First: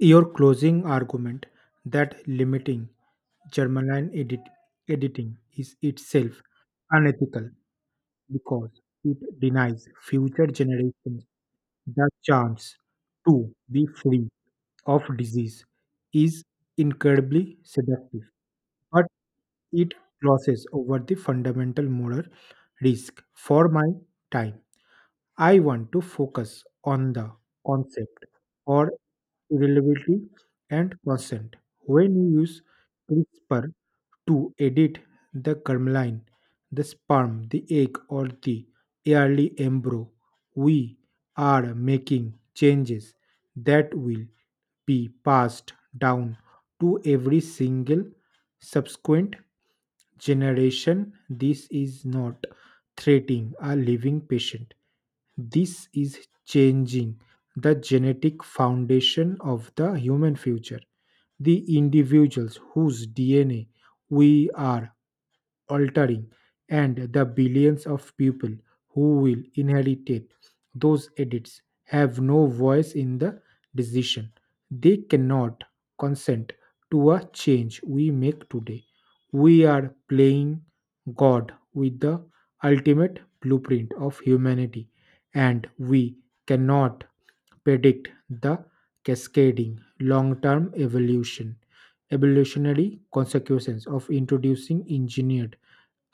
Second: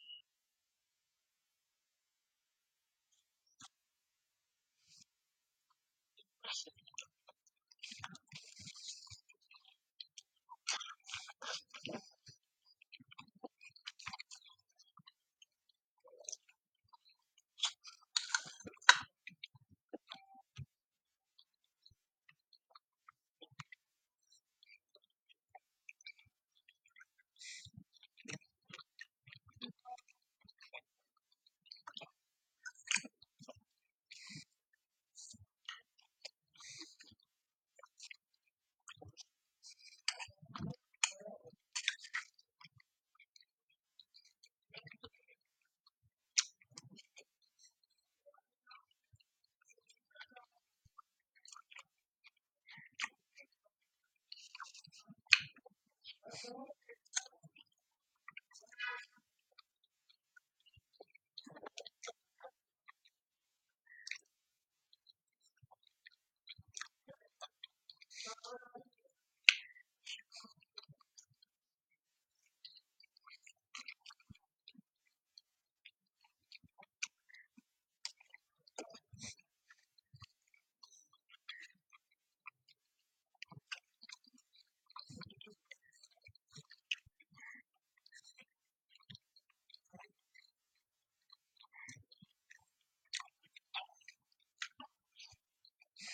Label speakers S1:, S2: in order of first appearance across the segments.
S1: Your closing argument that limiting germline editing is itself unethical because it denies future generations the chance to be free of disease is incredibly seductive, but it crosses over the fundamental moral risk for my time. I want to focus on the concept or reliability and consent. When you use CRISPR to edit the germline, the sperm, the egg, or the early embryo, we are making changes that will be passed down to every single subsequent generation. This is not threatening a living patient. This is changing the genetic foundation of the human future. The individuals whose DNA we are altering, and the billions of people who will inherit those edits have no voice in the decision. They cannot consent to a change we make today. We are playing God with the ultimate blueprint of humanity, and we cannot predict the cascading long term evolutionary consequences of introducing engineered,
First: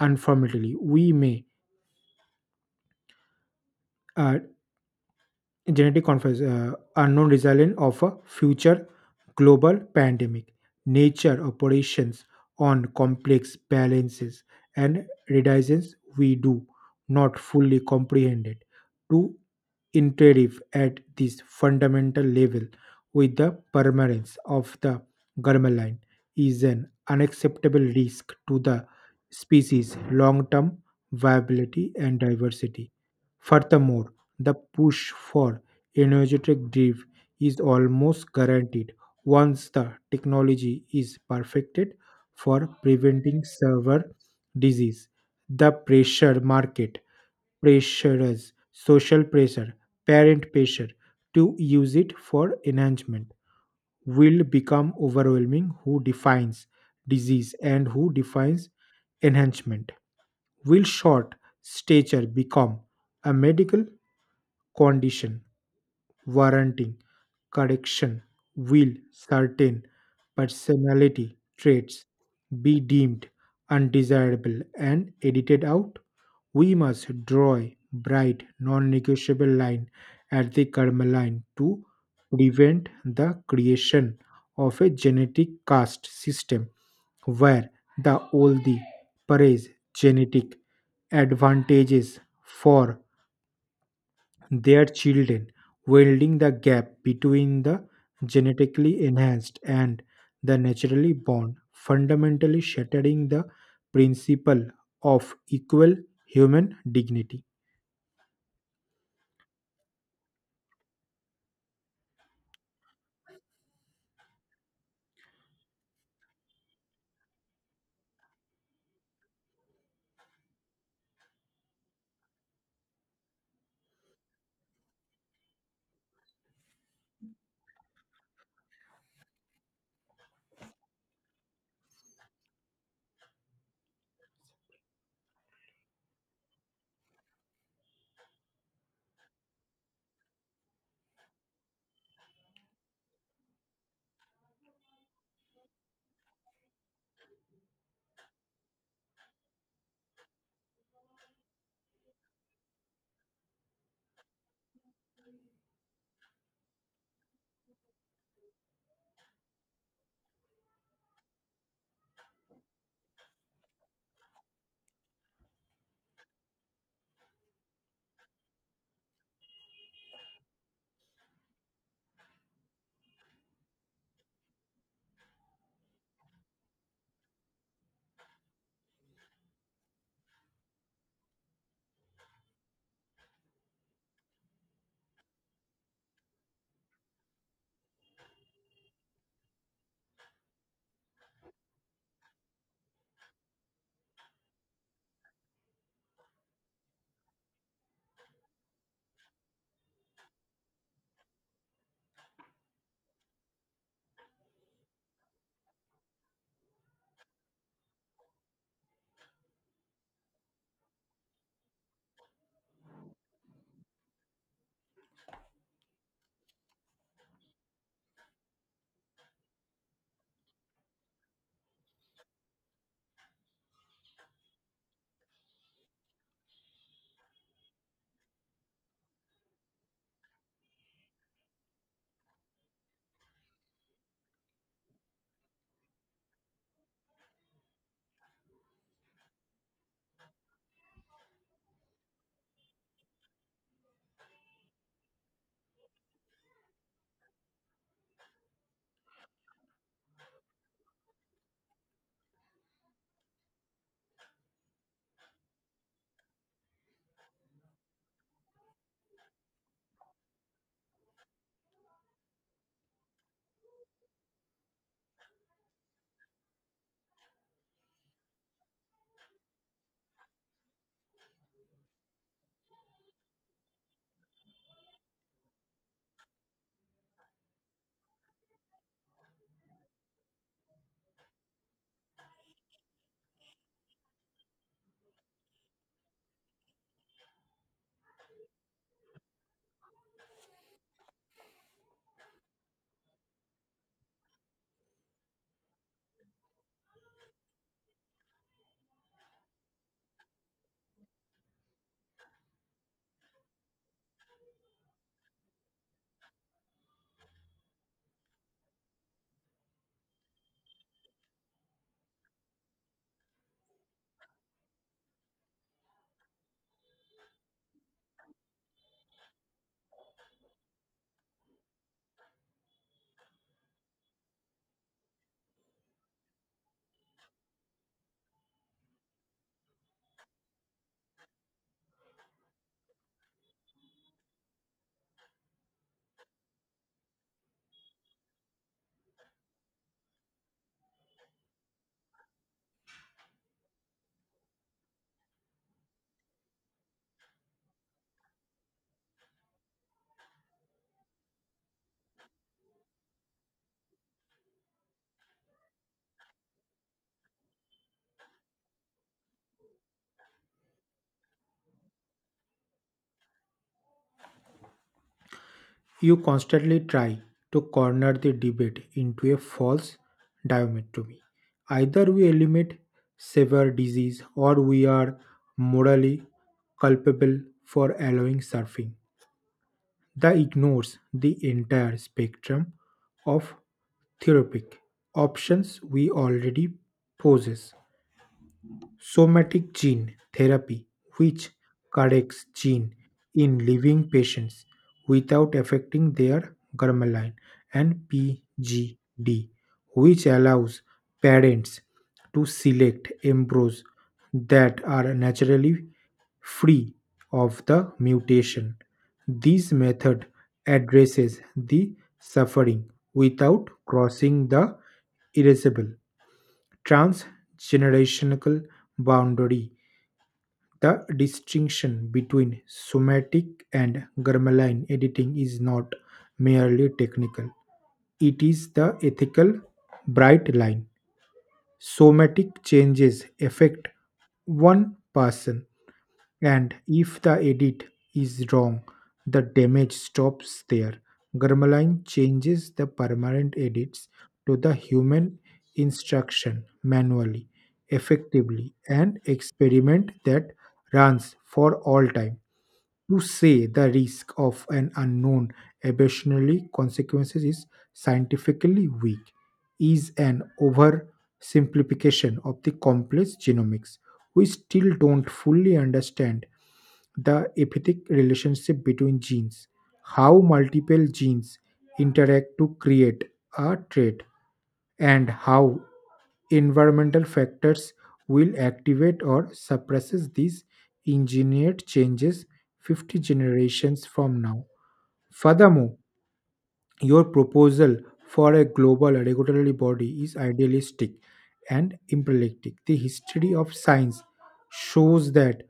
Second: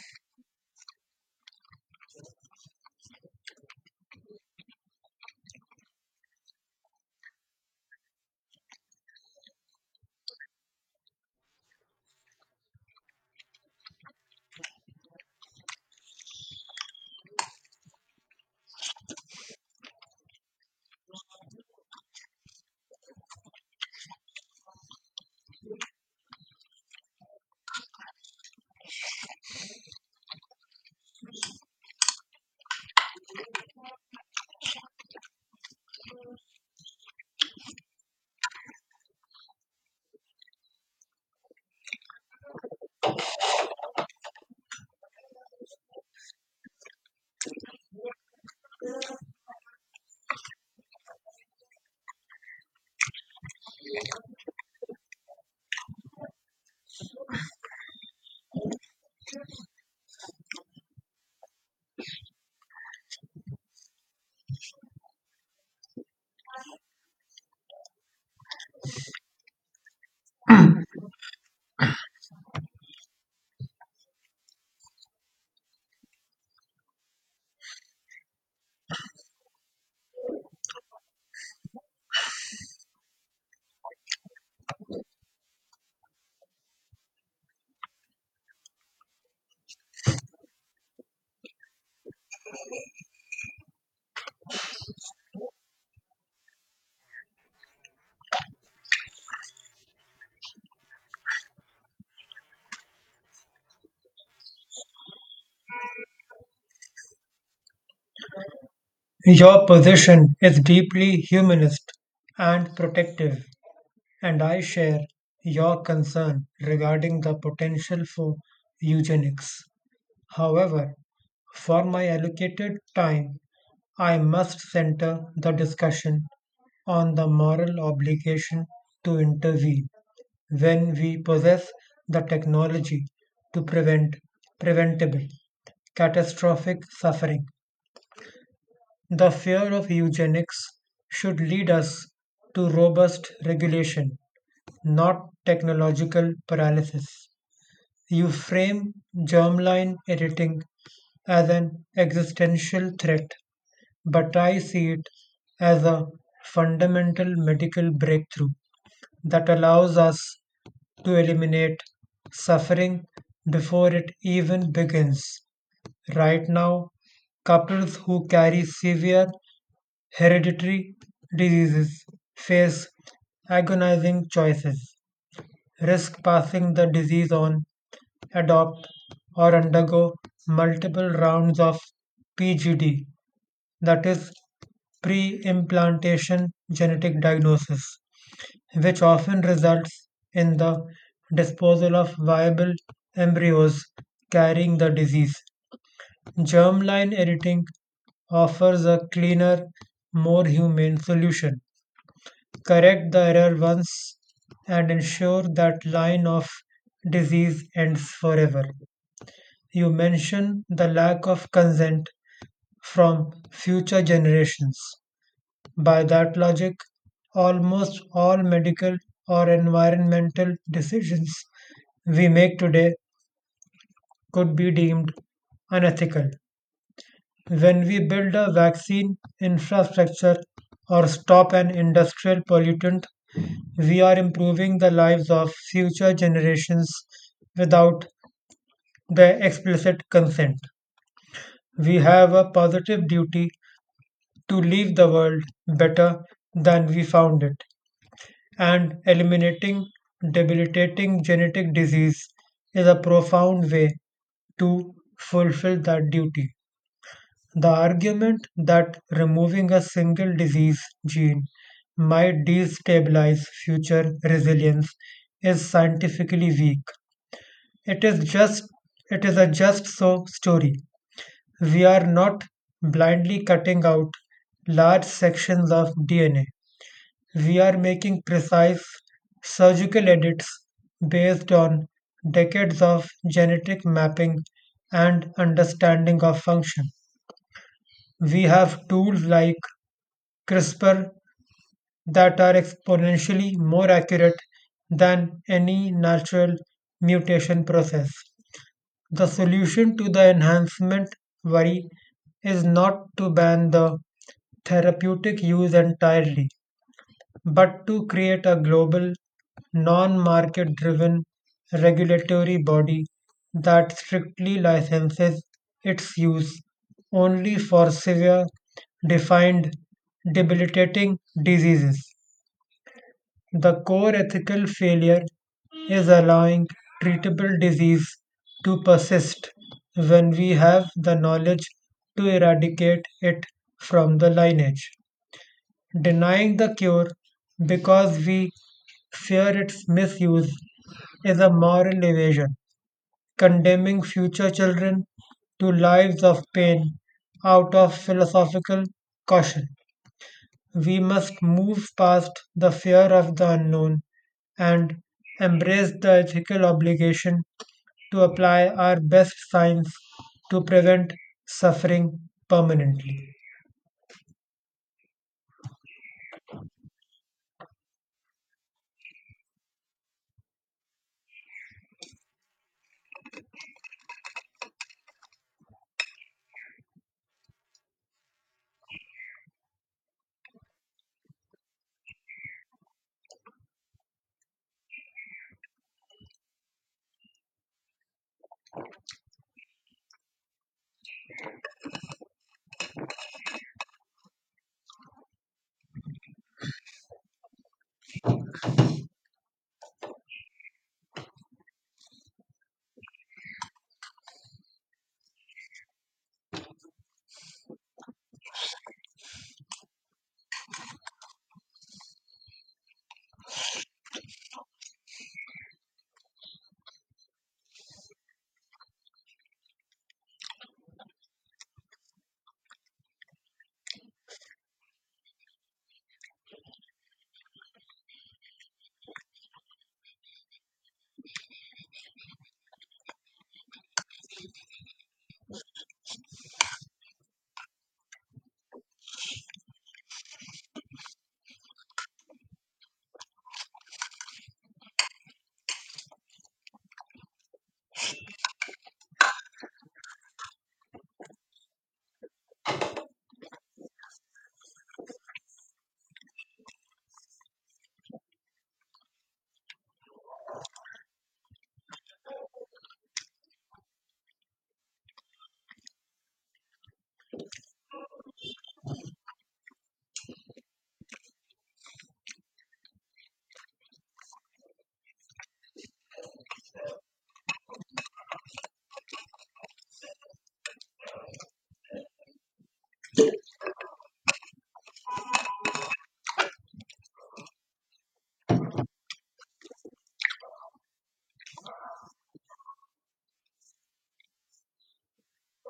S1: unfortunately we may, uh, genetic conference, unknown resilience of a future global pandemic, nature operations on complex balances and redundancies we do not fully comprehend it. To interfere at this fundamental level with the permanence of the german line is an unacceptable risk to the species long-term viability and diversity. Furthermore, the push for energetic drive is almost guaranteed once the technology is perfected for preventing server disease. The pressure market pressures, social pressure, parent pressure to use it for enhancement will become overwhelming. Who defines disease and who defines enhancement? Will short stature become a medical condition warranting correction? Will certain personality traits be deemed undesirable and edited out? We must draw a bright, non negotiable line at the karma line to prevent the creation of a genetic caste system where the praise genetic advantages for their children, welding the gap between the genetically enhanced and the naturally born, fundamentally shattering the principle of equal human dignity.
S2: Your position is deeply humanist and protective, and I share your concern regarding the potential for eugenics. However, for my allocated time, I must center the discussion on the moral obligation to intervene when we possess the technology to prevent preventable catastrophic suffering. The fear of eugenics should lead us to robust regulation, not technological paralysis. You frame germline editing as an existential threat, but I see it as a fundamental medical breakthrough that allows us to eliminate suffering before it even begins. Right now, couples who carry severe hereditary diseases face agonizing choices, risk passing the disease on, adopt, or undergo multiple rounds of PGD, that is, pre implantation genetic diagnosis, which often results in the disposal of viable embryos carrying the disease. Germline editing offers a cleaner, more humane solution. Correct the error once and ensure that line of disease ends forever. You mention the lack of consent from future generations. By that logic, almost all medical or environmental decisions we make today could be deemed unethical. When we build a vaccine infrastructure or stop an industrial pollutant, we are improving the lives of future generations without their explicit consent. We have a positive duty to leave the world better than we found it, and eliminating debilitating genetic disease is a profound way to fulfill that duty. The argument that removing a single disease gene might destabilize future resilience is scientifically weak. It is just it is a just so story. We are not blindly cutting out large sections of DNA. We are making precise surgical edits based on decades of genetic mapping and understanding of function. We have tools like CRISPR that are exponentially more accurate than any natural mutation process. The solution to the enhancement worry is not to ban the therapeutic use entirely, but to create a global, non market driven regulatory body that strictly licenses its use only for severe, defined, debilitating diseases. The core ethical failure is allowing treatable disease to persist when we have the knowledge to eradicate it from the lineage. Denying the cure because we fear its misuse is a moral evasion, condemning future children to lives of pain out of philosophical caution. We must move past the fear of the unknown and embrace the ethical obligation to apply our best science to prevent suffering permanently.
S1: You constantly try to corner the debate into a false dichotomy. Either we eliminate severe disease or we are morally culpable for allowing surfing. That ignores the entire spectrum of therapeutic options we already possess: somatic gene therapy, which corrects gene in living patients without affecting their germline, and PGD, which allows parents to select embryos that are naturally free of the mutation. This method addresses the suffering without crossing the irascible transgenerational boundary. The distinction between somatic and germline editing is not merely technical, it is the ethical bright line. Somatic changes affect one person, and if the edit is wrong, the damage stops there. Grammaline changes the permanent edits to the human instruction manually, effectively, and experiment that runs for all time. To say the risk of an unknown evolutionary consequences is scientifically weak is an oversimplification of the complex genomics. We still don't fully understand the epithic relationship between genes, how multiple genes interact to create a trait, and how environmental factors will activate or suppresses these engineered changes 50 generations from now. Furthermore, your proposal for a global regulatory body is idealistic and impractical. The history of science shows that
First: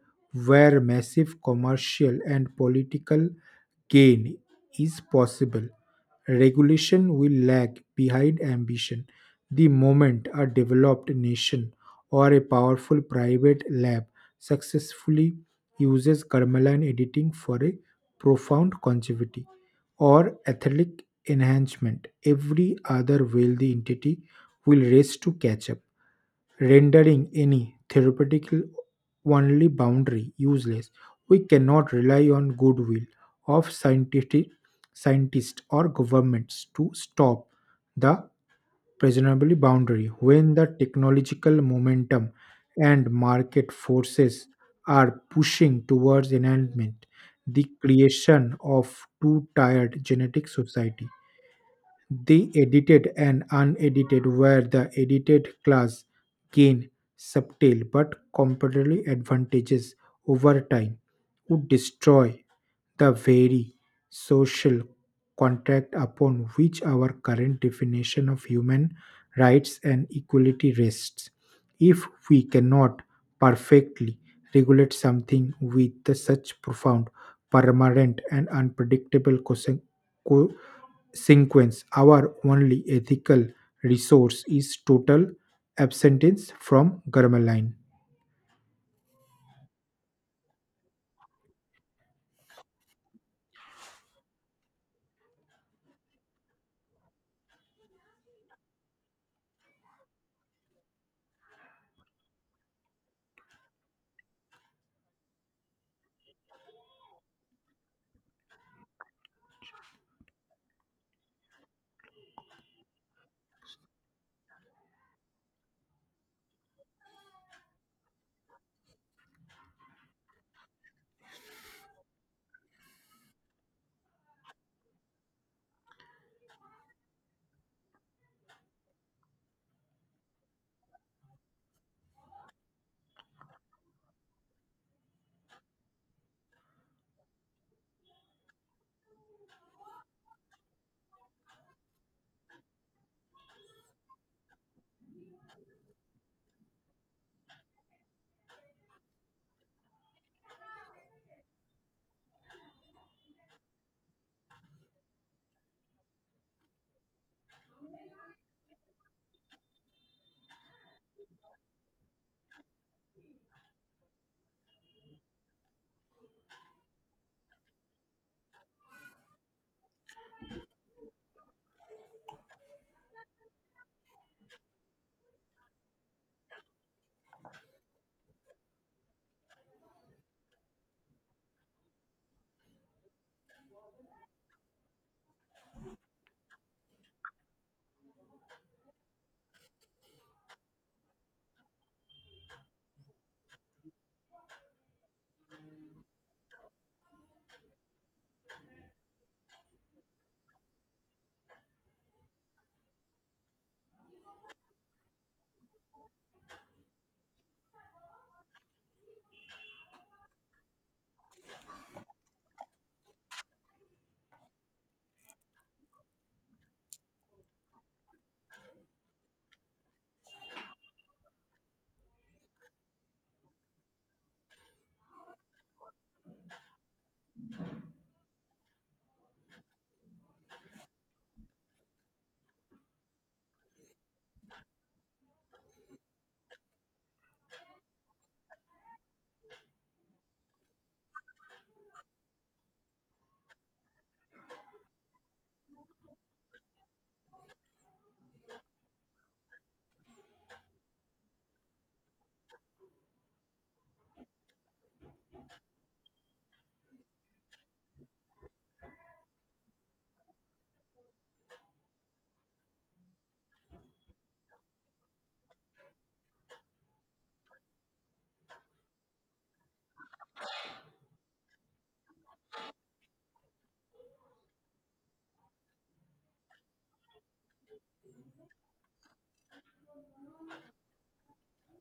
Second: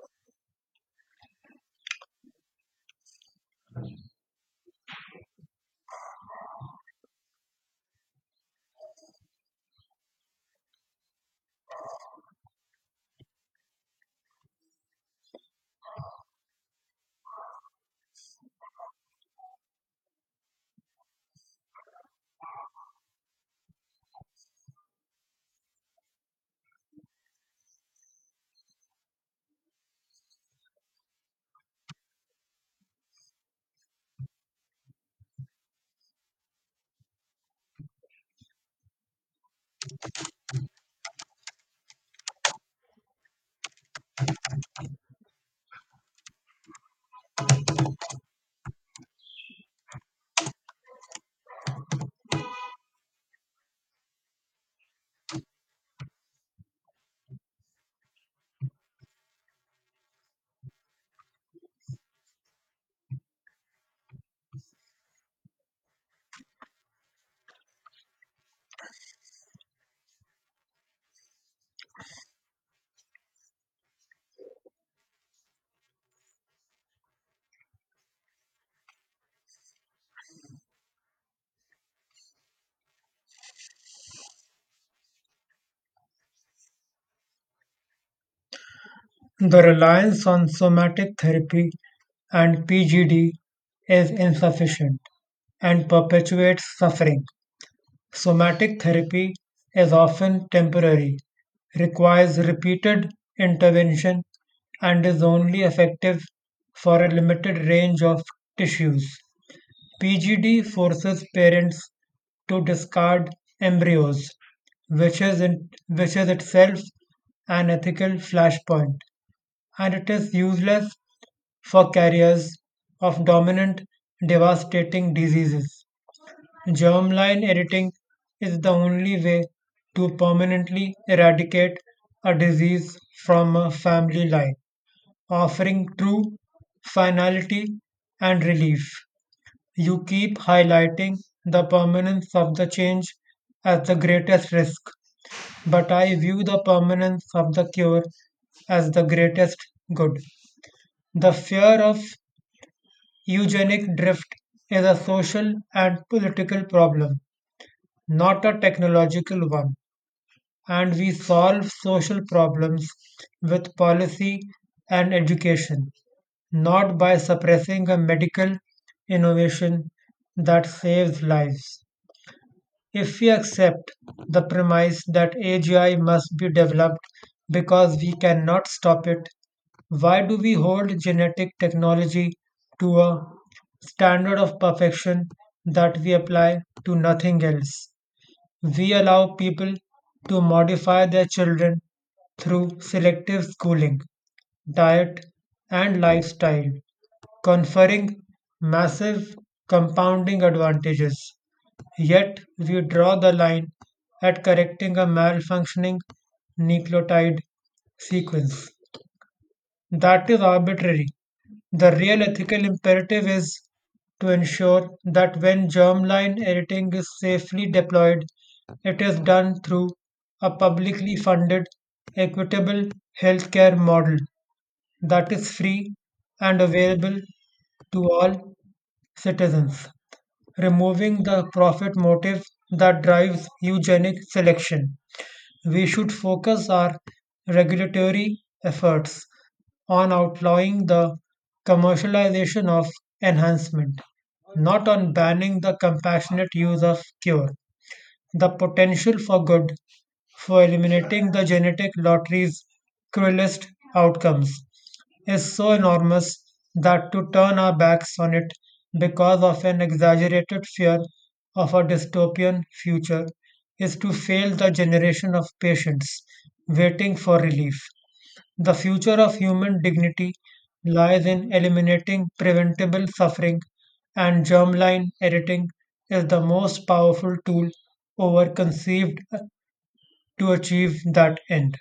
S1: where massive commercial and political gain is possible, regulation will lag behind ambition. The moment a developed nation or a powerful private lab successfully uses germline editing for a profound longevity, or athletic enhancement, every other wealthy entity will race to catch up, rendering any therapeutic only boundary useless. We cannot rely on goodwill of scientific scientists or governments to stop the presumably boundary when the technological momentum and market forces are pushing towards enhancement. The creation of two-tiered genetic society, the edited and unedited, where the edited class gain subtle but comparatively advantages over time would destroy the very social contract upon which our current definition of human rights and equality rests. If we cannot perfectly regulate something with the such profound, permanent, and unpredictable co- sequence, our only ethical resource is total abstinence from Garmaline.
S2: The reliance on somatic therapy and PGD is insufficient and perpetuates suffering. Somatic therapy is often temporary, requires repeated intervention, and is only effective for a limited range of tissues. PGD forces parents to discard embryos, which is itself an ethical flashpoint, and it is useless for carriers of dominant devastating diseases. Germline editing is the only way to permanently eradicate a disease from a family line, offering true finality and relief. You keep highlighting the permanence of the change as the greatest risk, but I view the permanence of the cure as the greatest good. The fear of eugenic drift is a social and political problem, not a technological one. And we solve social problems with policy and education, not by suppressing a medical innovation that saves lives. If we accept the premise that AGI must be developed because we cannot stop it, why do we hold genetic technology to a standard of perfection that we apply to nothing else? We allow people to modify their children through selective schooling, diet, and lifestyle, conferring massive compounding advantages. Yet, we draw the line at correcting a malfunctioning nucleotide sequence. That is arbitrary. The real ethical imperative is to ensure that when germline editing is safely deployed, it is done through a publicly funded, equitable healthcare model that is free and available to all citizens, removing the profit motive that drives eugenic selection. We should focus our regulatory efforts on outlawing the commercialization of enhancement, not on banning the compassionate use of cure. The potential for good, for eliminating the genetic lottery's cruelest outcomes, is so enormous that to turn our backs on it because of an exaggerated fear of a dystopian future is to fail the generation of patients waiting for relief. The future of human dignity lies in eliminating preventable suffering, and germline editing is the most powerful tool over conceived to achieve that end.